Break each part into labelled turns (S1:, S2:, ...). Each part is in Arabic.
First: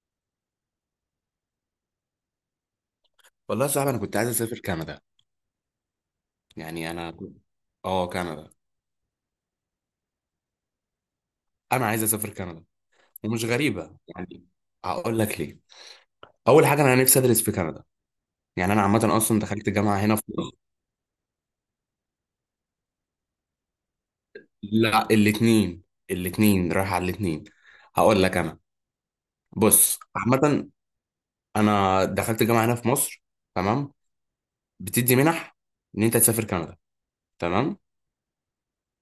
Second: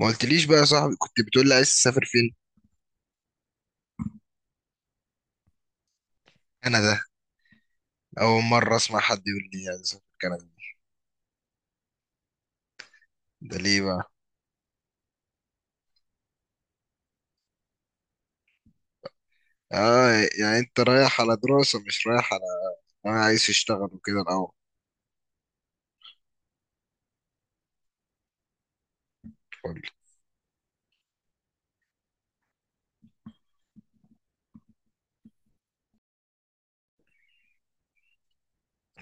S1: ما قلتليش بقى يا صاحبي، كنت بتقول لي عايز تسافر فين؟
S2: والله يا صاحبي، انا كنت عايز اسافر كندا. يعني
S1: كندا؟
S2: اه،
S1: اول
S2: كندا.
S1: مره اسمع حد يقول لي عايز اسافر كندا.
S2: انا عايز اسافر كندا، ومش
S1: ده ليه
S2: غريبه
S1: بقى؟
S2: يعني. هقول لك ليه. اول حاجه، انا نفسي ادرس في كندا. يعني انا عامه اصلا دخلت جامعه هنا في
S1: اه.
S2: مصر.
S1: يعني انت رايح على دراسه مش رايح على، انا عايز اشتغل وكده الاول.
S2: لا، الاثنين. الاثنين رايح على الاثنين. هقول لك انا،
S1: قول لي.
S2: بص عامه، انا دخلت جامعه هنا في مصر، تمام، بتدي منح ان انت تسافر كندا، تمام.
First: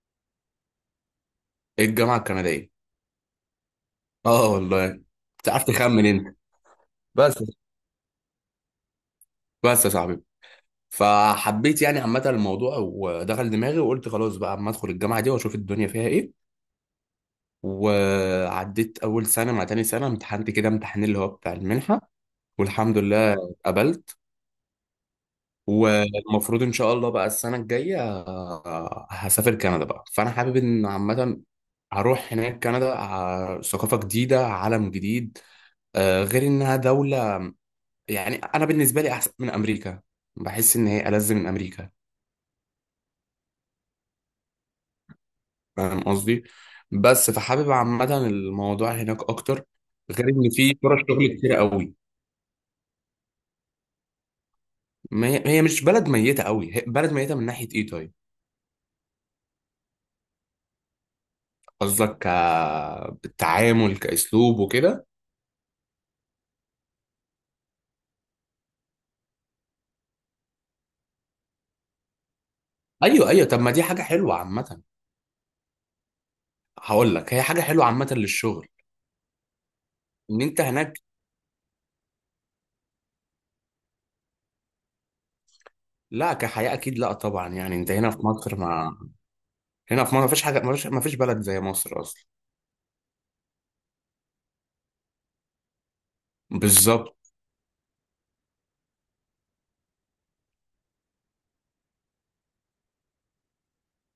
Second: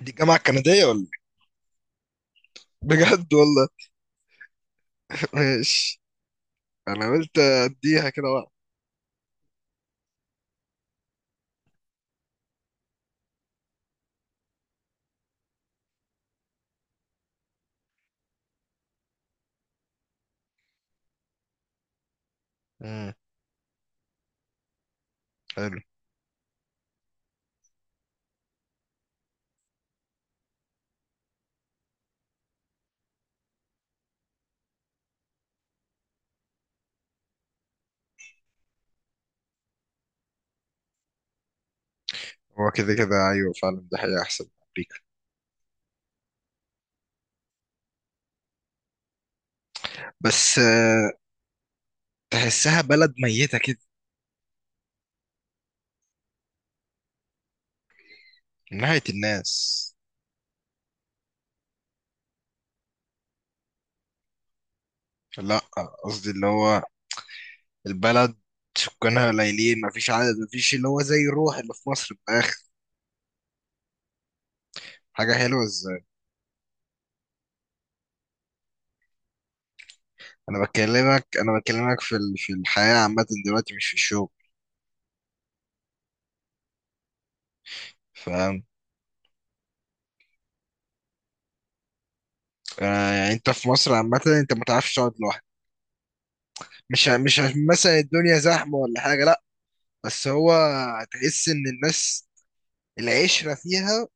S1: دي جامعه كنديه ولا إيه؟
S2: إيه الجامعه الكنديه؟
S1: بجد والله؟
S2: اه والله. تعرف
S1: ماشي.
S2: تخمن انت.
S1: انا قلت
S2: بس
S1: اديها كده بقى.
S2: بس يا صاحبي، فحبيت يعني عامة الموضوع، ودخل دماغي وقلت خلاص بقى اما ادخل الجامعة دي واشوف الدنيا فيها ايه. وعديت اول سنة مع تاني سنة، امتحنت كده امتحان اللي هو بتاع المنحة، والحمد
S1: امم.
S2: لله اتقبلت.
S1: حلو.
S2: والمفروض ان شاء الله بقى السنة الجاية هسافر كندا بقى. فانا حابب ان عامة هروح هناك كندا، ثقافة جديدة، عالم جديد. غير انها دولة، يعني انا بالنسبة لي احسن من امريكا. بحس ان هي ألذ من امريكا.
S1: هو كده كده ايوه، فعلا ده حقيقة احسن من امريكا.
S2: فاهم قصدي. بس فحابب عامة الموضوع هناك أكتر، غير إن
S1: بس
S2: في فرص شغل كتير قوي.
S1: تحسها بلد ميته كده.
S2: ما هي، هي مش بلد ميتة قوي. هي بلد ميتة من ناحية إيه طيب؟
S1: من ناحيه الناس.
S2: قصدك كالتعامل كأسلوب وكده؟
S1: لا، قصدي اللي هو البلد، سكانها قليلين، مفيش عدد، مفيش اللي هو زي الروح اللي في مصر في الآخر.
S2: أيوه، أيوه. طب ما دي حاجة حلوة عامة.
S1: حاجة حلوة ازاي؟
S2: هقول لك، هي حاجة حلوة عامة للشغل، إن
S1: أنا
S2: أنت هناك.
S1: بكلمك أنا بكلمك في الحياة عامة دلوقتي مش في الشغل.
S2: لا، كحياة أكيد لا طبعا. يعني أنت هنا في مصر،
S1: فاهم.
S2: ما هنا في مصر ما فيش حاجة ما فيش بلد زي مصر أصلا.
S1: يعني أنت في مصر عامة أنت ما تعرفش تقعد لوحدك.
S2: بالظبط.
S1: مش عشان مثلا الدنيا زحمة ولا حاجة، لأ. بس هو، هتحس إن الناس العشرة فيها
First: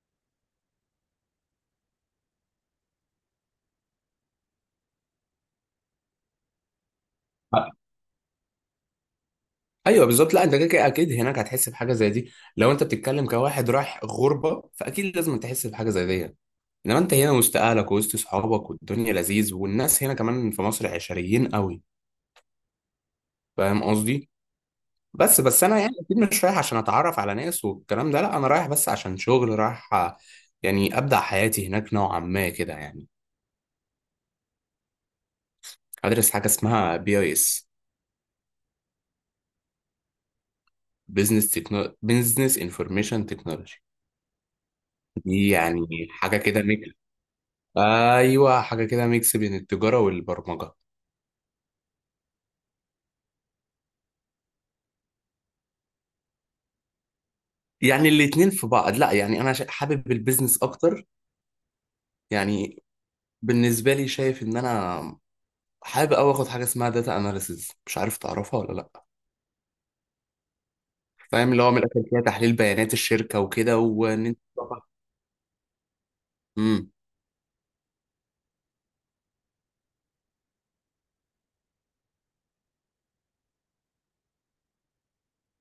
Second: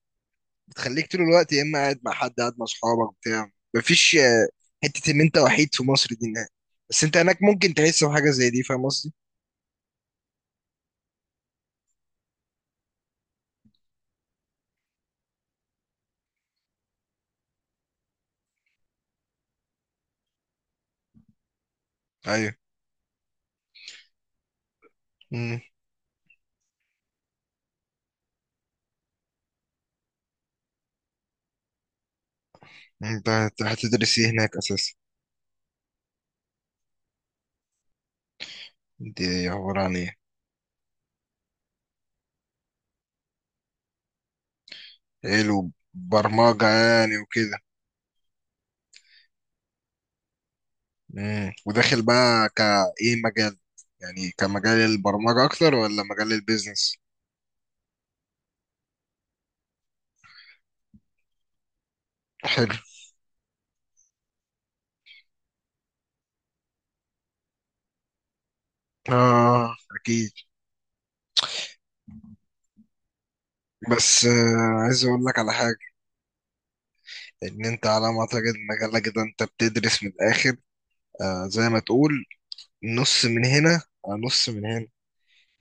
S1: بتخليك طول الوقت يا إما قاعد مع حد قاعد مع أصحابك بتاع مفيش حتة إن أنت وحيد في مصر دي نهائي. بس أنت هناك ممكن تحس بحاجة زي دي، فاهم قصدي؟
S2: ايوه بالظبط. لا انت كده كده اكيد هناك هتحس بحاجه زي دي، لو انت بتتكلم كواحد رايح غربه فاكيد لازم تحس بحاجه زي دي. انما انت هنا وسط اهلك وسط صحابك والدنيا لذيذ، والناس هنا كمان في مصر عشريين قوي.
S1: ايوه.
S2: فاهم قصدي. بس انا يعني اكيد مش رايح عشان اتعرف على ناس والكلام ده، لا انا رايح بس عشان شغل رايح. يعني ابدا حياتي هناك نوعا ما كده يعني.
S1: انت هتدرس ايه هناك اساسا؟
S2: ادرس حاجه اسمها بي اي اس.
S1: دي عبارة عن ايه؟
S2: بزنس انفورميشن تكنولوجي. دي
S1: علم
S2: يعني حاجه كده.
S1: برمجة يعني وكده؟
S2: ايوه، حاجه كده، ميكس بين التجاره والبرمجه.
S1: مم. وداخل بقى كايه مجال، يعني كمجال البرمجة اكتر ولا مجال البيزنس؟
S2: يعني الاتنين في بعض. لا يعني انا حابب البيزنس اكتر،
S1: حلو.
S2: يعني بالنسبه لي شايف ان انا حابب اوي اخد حاجه اسمها داتا اناليسز، مش عارف تعرفها ولا لا.
S1: اه، اكيد.
S2: فاهم اللي هو من الاخر فيها تحليل بيانات الشركه وكده،
S1: بس
S2: وان انت.
S1: عايز اقول لك على حاجة،
S2: امم.
S1: ان انت على ما اعتقد مجالك ده انت بتدرس من الاخر، زي ما تقول نص من هنا على نص من هنا.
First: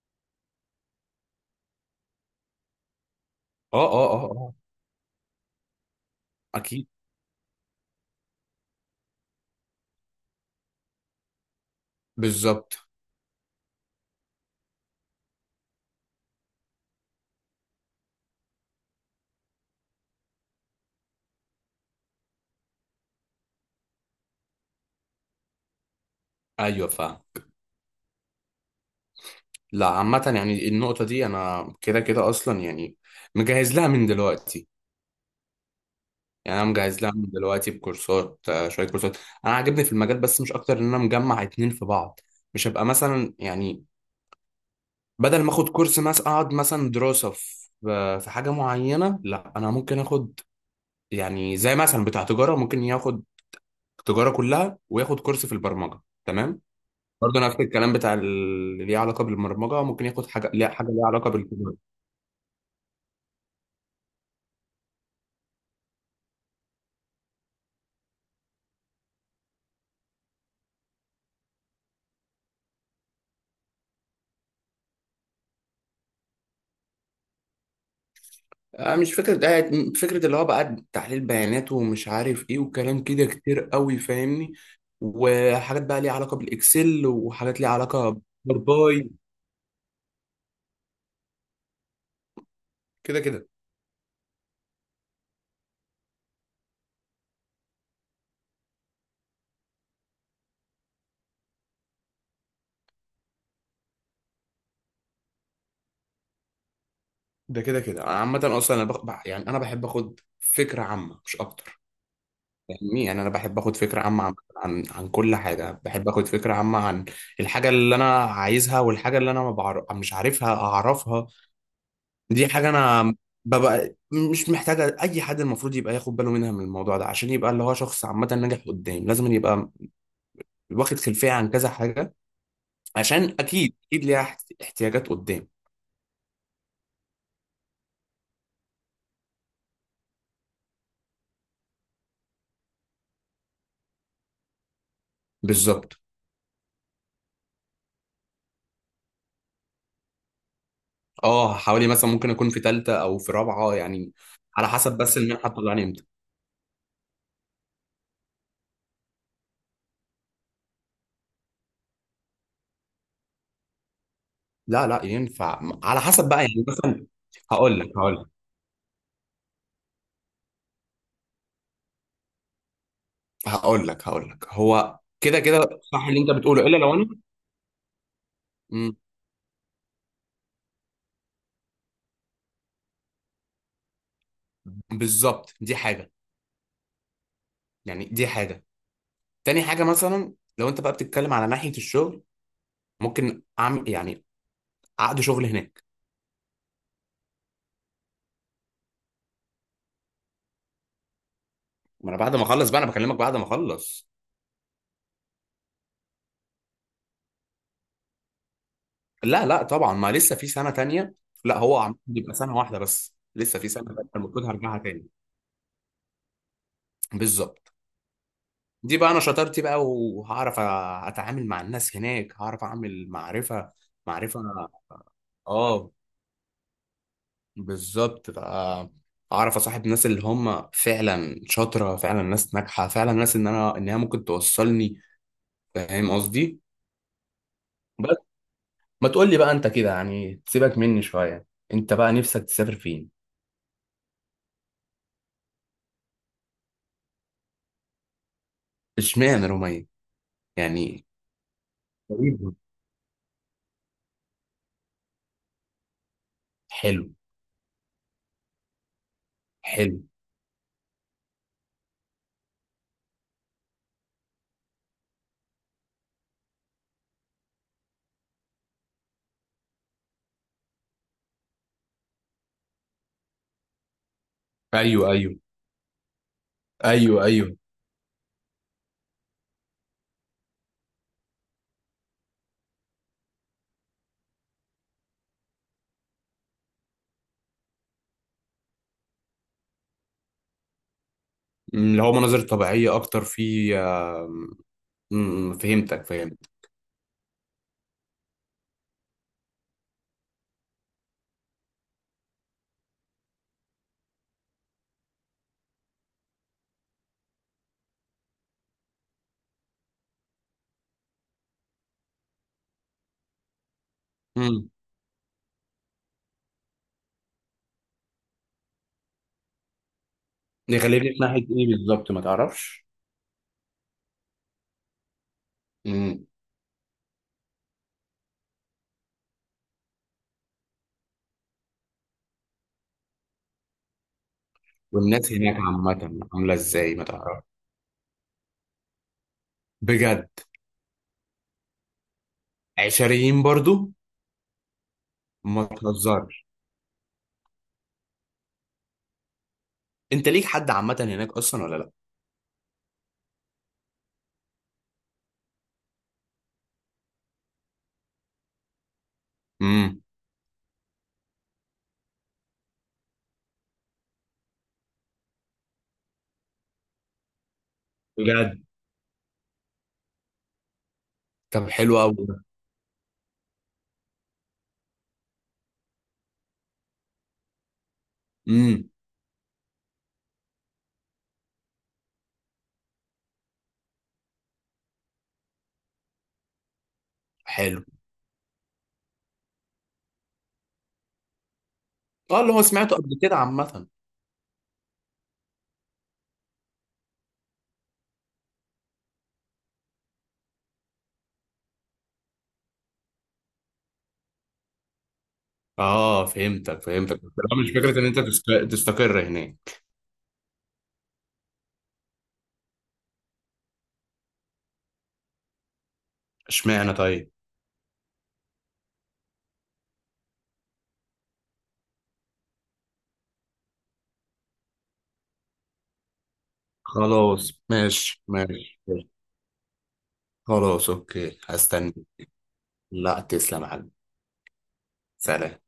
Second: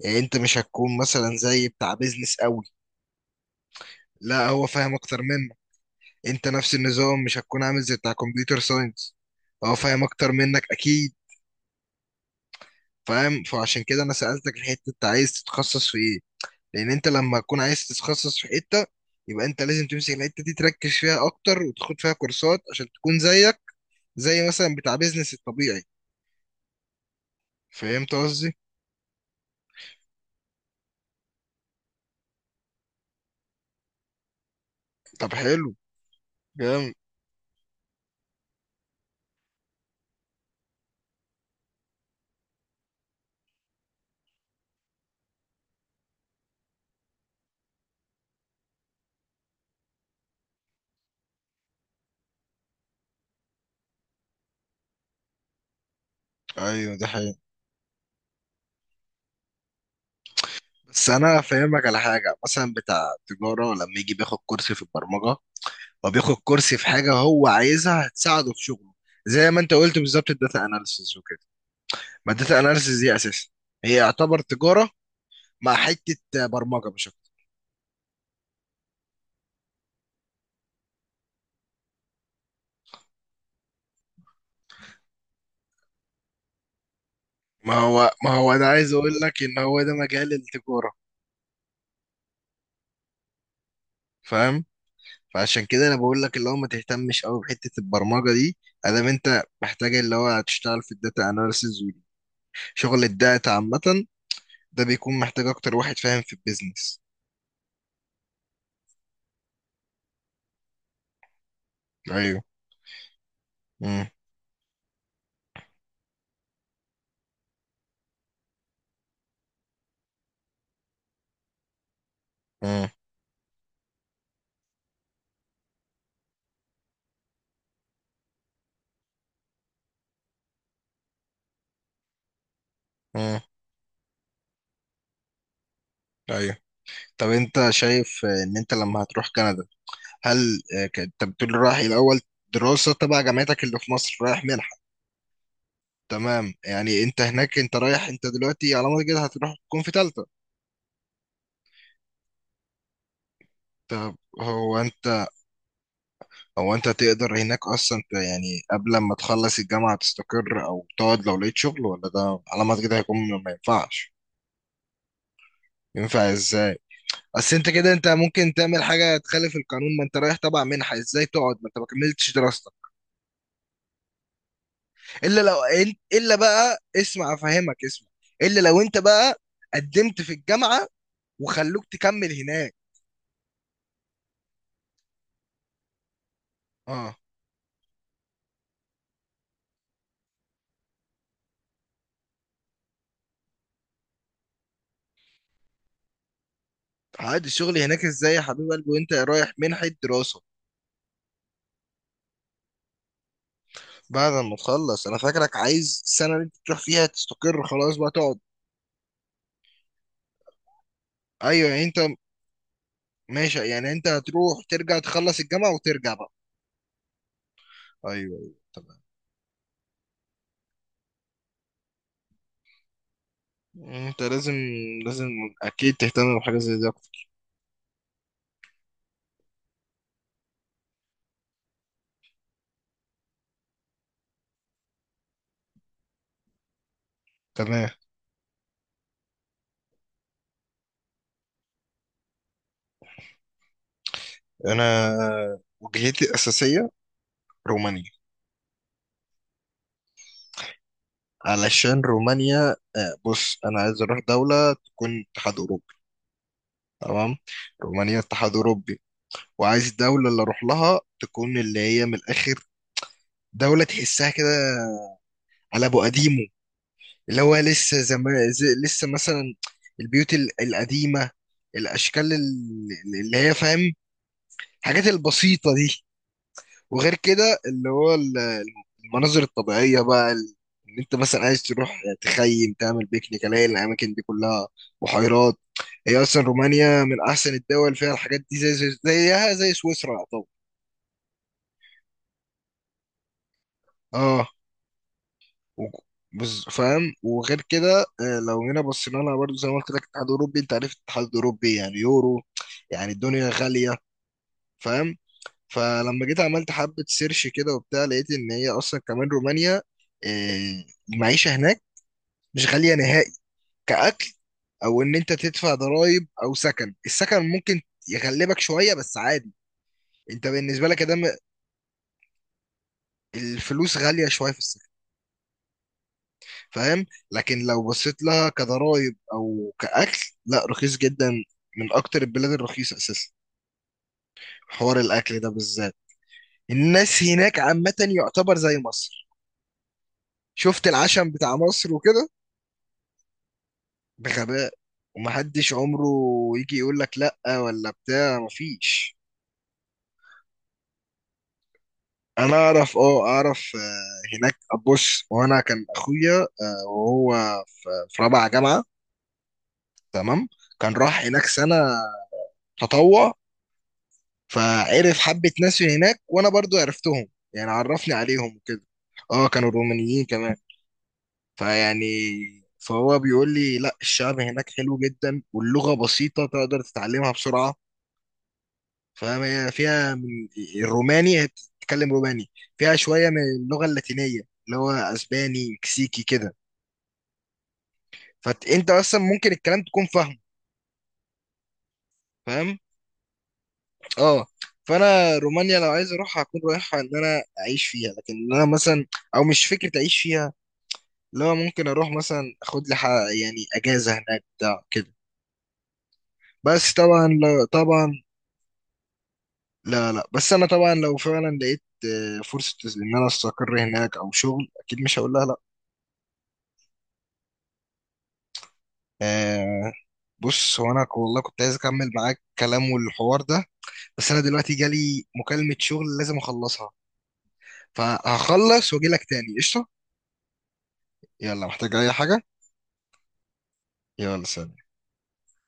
S1: يعني انت مش هتكون مثلا زي بتاع بيزنس قوي،
S2: اه، اه، اه،
S1: لا
S2: اه.
S1: هو فاهم اكتر منك. انت نفس
S2: اكيد.
S1: النظام مش هتكون عامل زي بتاع كمبيوتر ساينس، هو فاهم اكتر منك اكيد.
S2: بالظبط.
S1: فاهم، فعشان كده انا سألتك الحتة انت عايز تتخصص في ايه. لان انت لما تكون عايز تتخصص في حتة يبقى انت لازم تمسك الحتة دي تركز فيها اكتر وتاخد فيها كورسات عشان تكون زيك زي مثلا بتاع بيزنس الطبيعي.
S2: ايوه فاهم.
S1: فهمت قصدي؟
S2: لا عامه يعني النقطه دي انا كده كده اصلا يعني مجهز لها من دلوقتي.
S1: طب حلو.
S2: يعني انا
S1: جامد.
S2: مجهز لها من دلوقتي بكورسات، شويه كورسات. انا عاجبني في المجال بس مش اكتر، ان انا مجمع اتنين في بعض. مش هبقى مثلا يعني بدل ما اخد كورس مثلا اقعد مثلا دراسه في حاجه معينه، لا انا ممكن اخد يعني زي مثلا بتاع تجاره، ممكن ياخد تجاره كلها وياخد كورس في البرمجه، تمام.
S1: ايوه ده حقيقي.
S2: برضه نفس الكلام بتاع اللي ليه علاقه بالبرمجه، ممكن ياخد حاجه حاجه ليها
S1: بس
S2: علاقه
S1: انا
S2: بالتجاره.
S1: فاهمك على حاجة، مثلا بتاع تجارة لما يجي بياخد كورس في البرمجة، هو بياخد كورس في حاجه هو عايزها هتساعده في شغله، زي ما انت قلت بالظبط الداتا اناليسيس وكده. ما الداتا اناليسيس دي اساسا هي يعتبر تجاره مع حته برمجه مش اكتر.
S2: مش فكرة ده. فكرة اللي هو بقى تحليل بيانات ومش عارف ايه، وكلام كده كتير قوي، فاهمني. وحاجات بقى ليها علاقة بالاكسل، وحاجات ليها
S1: ما هو
S2: علاقة
S1: ما هو انا عايز
S2: بالباي.
S1: اقول لك ان هو ده مجال التجاره.
S2: كده كده.
S1: فاهم. فعشان كده انا بقول لك اللي هو ما تهتمش قوي بحته البرمجه دي، ادام انت محتاج اللي هو هتشتغل في الداتا اناليسيس وشغل الداتا عامه، ده بيكون محتاج اكتر واحد فاهم في البيزنس.
S2: ده كده كده انا عامة اصلا انا يعني انا بحب اخد فكرة عامة مش اكتر.
S1: ايوه.
S2: فاهمني. يعني انا بحب اخد فكرة
S1: امم.
S2: عامة عن كل حاجة، بحب اخد فكرة عامة عن الحاجة اللي انا عايزها، والحاجة اللي انا ما بعرف مش عارفها اعرفها. دي حاجة
S1: امم.
S2: أنا ببقى مش محتاجة أي حد. المفروض يبقى ياخد باله منها، من الموضوع ده، عشان يبقى اللي هو شخص عامة ناجح قدام، لازم يبقى واخد خلفية عن كذا حاجة، عشان
S1: امم.
S2: أكيد أكيد ليها احتياجات قدام.
S1: ايوه. طب انت شايف ان انت لما هتروح كندا، هل انت بتقول رايح الاول دراسة تبع جامعتك اللي في مصر رايح منحة.
S2: بالظبط.
S1: تمام يعني انت هناك انت رايح انت دلوقتي على ما كده هتروح تكون في تالتة.
S2: أه، حوالي مثلا ممكن أكون في تالتة أو في رابعة يعني،
S1: طب
S2: على
S1: هو
S2: حسب بس
S1: انت،
S2: المنحة بتطلعني إمتى.
S1: هو انت تقدر هناك اصلا يعني قبل ما تخلص الجامعة تستقر او تقعد لو لقيت شغل ولا ده على ما كده هيكون، ما ينفعش.
S2: لا لا، ينفع على
S1: ينفع
S2: حسب بقى يعني
S1: ازاي؟
S2: مثلا.
S1: اصل انت
S2: هقول لك
S1: كده انت
S2: هقول لك
S1: ممكن تعمل حاجة تخالف القانون، ما انت رايح تبع منحة ازاي تقعد ما انت ما كملتش دراستك؟
S2: هقول لك هو كده
S1: الا لو.
S2: كده. صح اللي أنت
S1: الا
S2: بتقوله، إلا
S1: بقى
S2: لو أنا.
S1: اسمع افهمك اسمع. الا لو
S2: مم،
S1: انت بقى قدمت في الجامعه وخلوك تكمل هناك.
S2: بالظبط. دي حاجة،
S1: اه.
S2: يعني دي حاجة. تاني حاجة مثلا لو انت بقى بتتكلم على ناحية الشغل، ممكن اعمل يعني عقد شغل هناك.
S1: عادي الشغل هناك ازاي يا حبيب قلبي وانت رايح منحه دراسه؟
S2: ما انا بعد ما اخلص بقى، انا بكلمك بعد ما اخلص.
S1: بعد ما تخلص انا فاكرك عايز السنه اللي انت تروح فيها تستقر خلاص بقى تقعد.
S2: لا لا طبعا، ما لسه في سنة تانية. لا،
S1: ايوه
S2: هو
S1: يعني
S2: عم
S1: انت.
S2: بيبقى سنة واحدة بس لسه
S1: ماشي
S2: في سنة
S1: يعني انت
S2: تانية المفروض
S1: هتروح
S2: هرجعها
S1: ترجع
S2: تاني.
S1: تخلص الجامعه وترجع بقى.
S2: بالظبط.
S1: ايوه ايوه
S2: دي
S1: تمام.
S2: بقى انا شطارتي بقى، وهعرف اتعامل مع الناس هناك، هعرف اعمل معرفة
S1: يعني انت
S2: معرفة
S1: لازم، لازم
S2: اه.
S1: اكيد تهتم بحاجه زي دي اكتر.
S2: بالظبط بقى. اعرف اصاحب ناس اللي هم فعلا شاطره، فعلا ناس ناجحه، فعلا ناس ان هي ممكن توصلني. فاهم قصدي.
S1: تمام.
S2: بس. ما تقول لي بقى انت كده يعني، تسيبك مني شويه. انت بقى نفسك تسافر فين؟
S1: انا، وجهتي الاساسيه رومانيا.
S2: اشمعنى رومية يعني؟
S1: علشان
S2: غريبة.
S1: رومانيا بص انا عايز اروح دولة تكون اتحاد اوروبي.
S2: حلو.
S1: تمام. رومانيا اتحاد اوروبي، وعايز
S2: حلو.
S1: الدولة اللي اروح لها تكون اللي هي من الاخر، دولة تحسها كده على ابو قديمه، اللي هو لسه زمان زي لسه مثلا البيوت القديمة، الاشكال اللي هي فاهم، الحاجات
S2: ايوه، ايوه.
S1: البسيطة دي. وغير
S2: ايوه،
S1: كده
S2: ايوه.
S1: اللي هو المناظر الطبيعية بقى ان انت مثلا عايز تروح تخيم تعمل بيكنيك الاقي الاماكن دي كلها، بحيرات. هي اصلا رومانيا من احسن الدول فيها الحاجات دي زي زيها زي سويسرا طبعا.
S2: اللي هو مناظر طبيعيه اكتر في.
S1: اه و-
S2: فهمتك، فهمت.
S1: فاهم. وغير كده لو جينا بصينا لها برضه زي ما قلت لك الاتحاد الاوروبي، انت عارف الاتحاد الاوروبي يعني يورو، يعني الدنيا غالية. فاهم. فلما جيت عملت حبة سيرش كده وبتاع لقيت ان هي اصلا كمان رومانيا. آه، المعيشة هناك مش غالية نهائي، كأكل.
S2: امم.
S1: أو إن أنت تدفع ضرايب أو السكن ممكن يغلبك شوية بس عادي، أنت بالنسبة لك
S2: يخليني
S1: ده
S2: في ناحيه ايه بالظبط، ما تعرفش.
S1: الفلوس غالية شوية في السكن.
S2: امم.
S1: فاهم. لكن لو بصيت لها كضرايب أو كأكل، لا رخيص جدا، من أكتر البلاد الرخيصة أساسا حوار
S2: والناس
S1: الأكل ده
S2: هناك
S1: بالذات.
S2: عامه عامله ازاي، ما
S1: الناس
S2: تعرفش؟
S1: هناك عامة يعتبر زي مصر،
S2: بجد.
S1: شفت العشم بتاع مصر وكده،
S2: عشريين برضو.
S1: بغباء،
S2: ما
S1: ومحدش عمره
S2: تهزرش.
S1: يجي يقول لك لا ولا بتاع مفيش.
S2: انت ليك حد عامه هناك اصلا ولا لا؟
S1: انا اعرف هناك. بص وانا كان اخويا وهو في رابعه جامعه،
S2: امم.
S1: تمام، كان راح هناك سنه تطوع، فعرف حبه ناس من هناك وانا برضو عرفتهم، يعني عرفني عليهم
S2: بجد.
S1: وكده. اه كانوا رومانيين كمان.
S2: طب حلو
S1: فيعني،
S2: قوي.
S1: فهو بيقول لي لا الشعب هناك حلو جدا واللغه بسيطه تقدر تتعلمها بسرعه.
S2: امم.
S1: فاهم، هي فيها من الروماني، هي بتتكلم روماني، فيها شويه من اللغه اللاتينيه اللي هو اسباني مكسيكي كده،
S2: حلو.
S1: فانت اصلا ممكن الكلام تكون فاهمه.
S2: اه، اللي هو
S1: فاهم.
S2: سمعته قبل كده عامة.
S1: اه. فانا رومانيا لو عايز اروح هكون رايحها ان انا اعيش فيها، لكن إن انا مثلا او مش فكره اعيش فيها، لو ممكن اروح مثلا اخد لي يعني اجازه هناك بتاع كده.
S2: اه، فهمتك،
S1: بس
S2: فهمتك،
S1: طبعا
S2: بس لا،
S1: لا
S2: مش فكرة ان
S1: طبعا.
S2: انت تستقر هناك.
S1: لا لا، بس انا طبعا لو فعلا لقيت فرصه ان انا استقر هناك او شغل اكيد مش هقول لها لا.
S2: اشمعنى طيب؟
S1: آه. بص هو انا والله كنت عايز اكمل معاك كلام والحوار ده، بس انا دلوقتي جالي مكالمه شغل لازم اخلصها.
S2: خلاص ماشي، ماشي،
S1: فهخلص واجي
S2: ماشي.
S1: لك تاني قشطة.
S2: خلاص اوكي،
S1: يلا،
S2: هستنى.
S1: محتاج اي حاجة؟
S2: لا تسلم يا حبيبي.
S1: يلا سلام.
S2: سلام.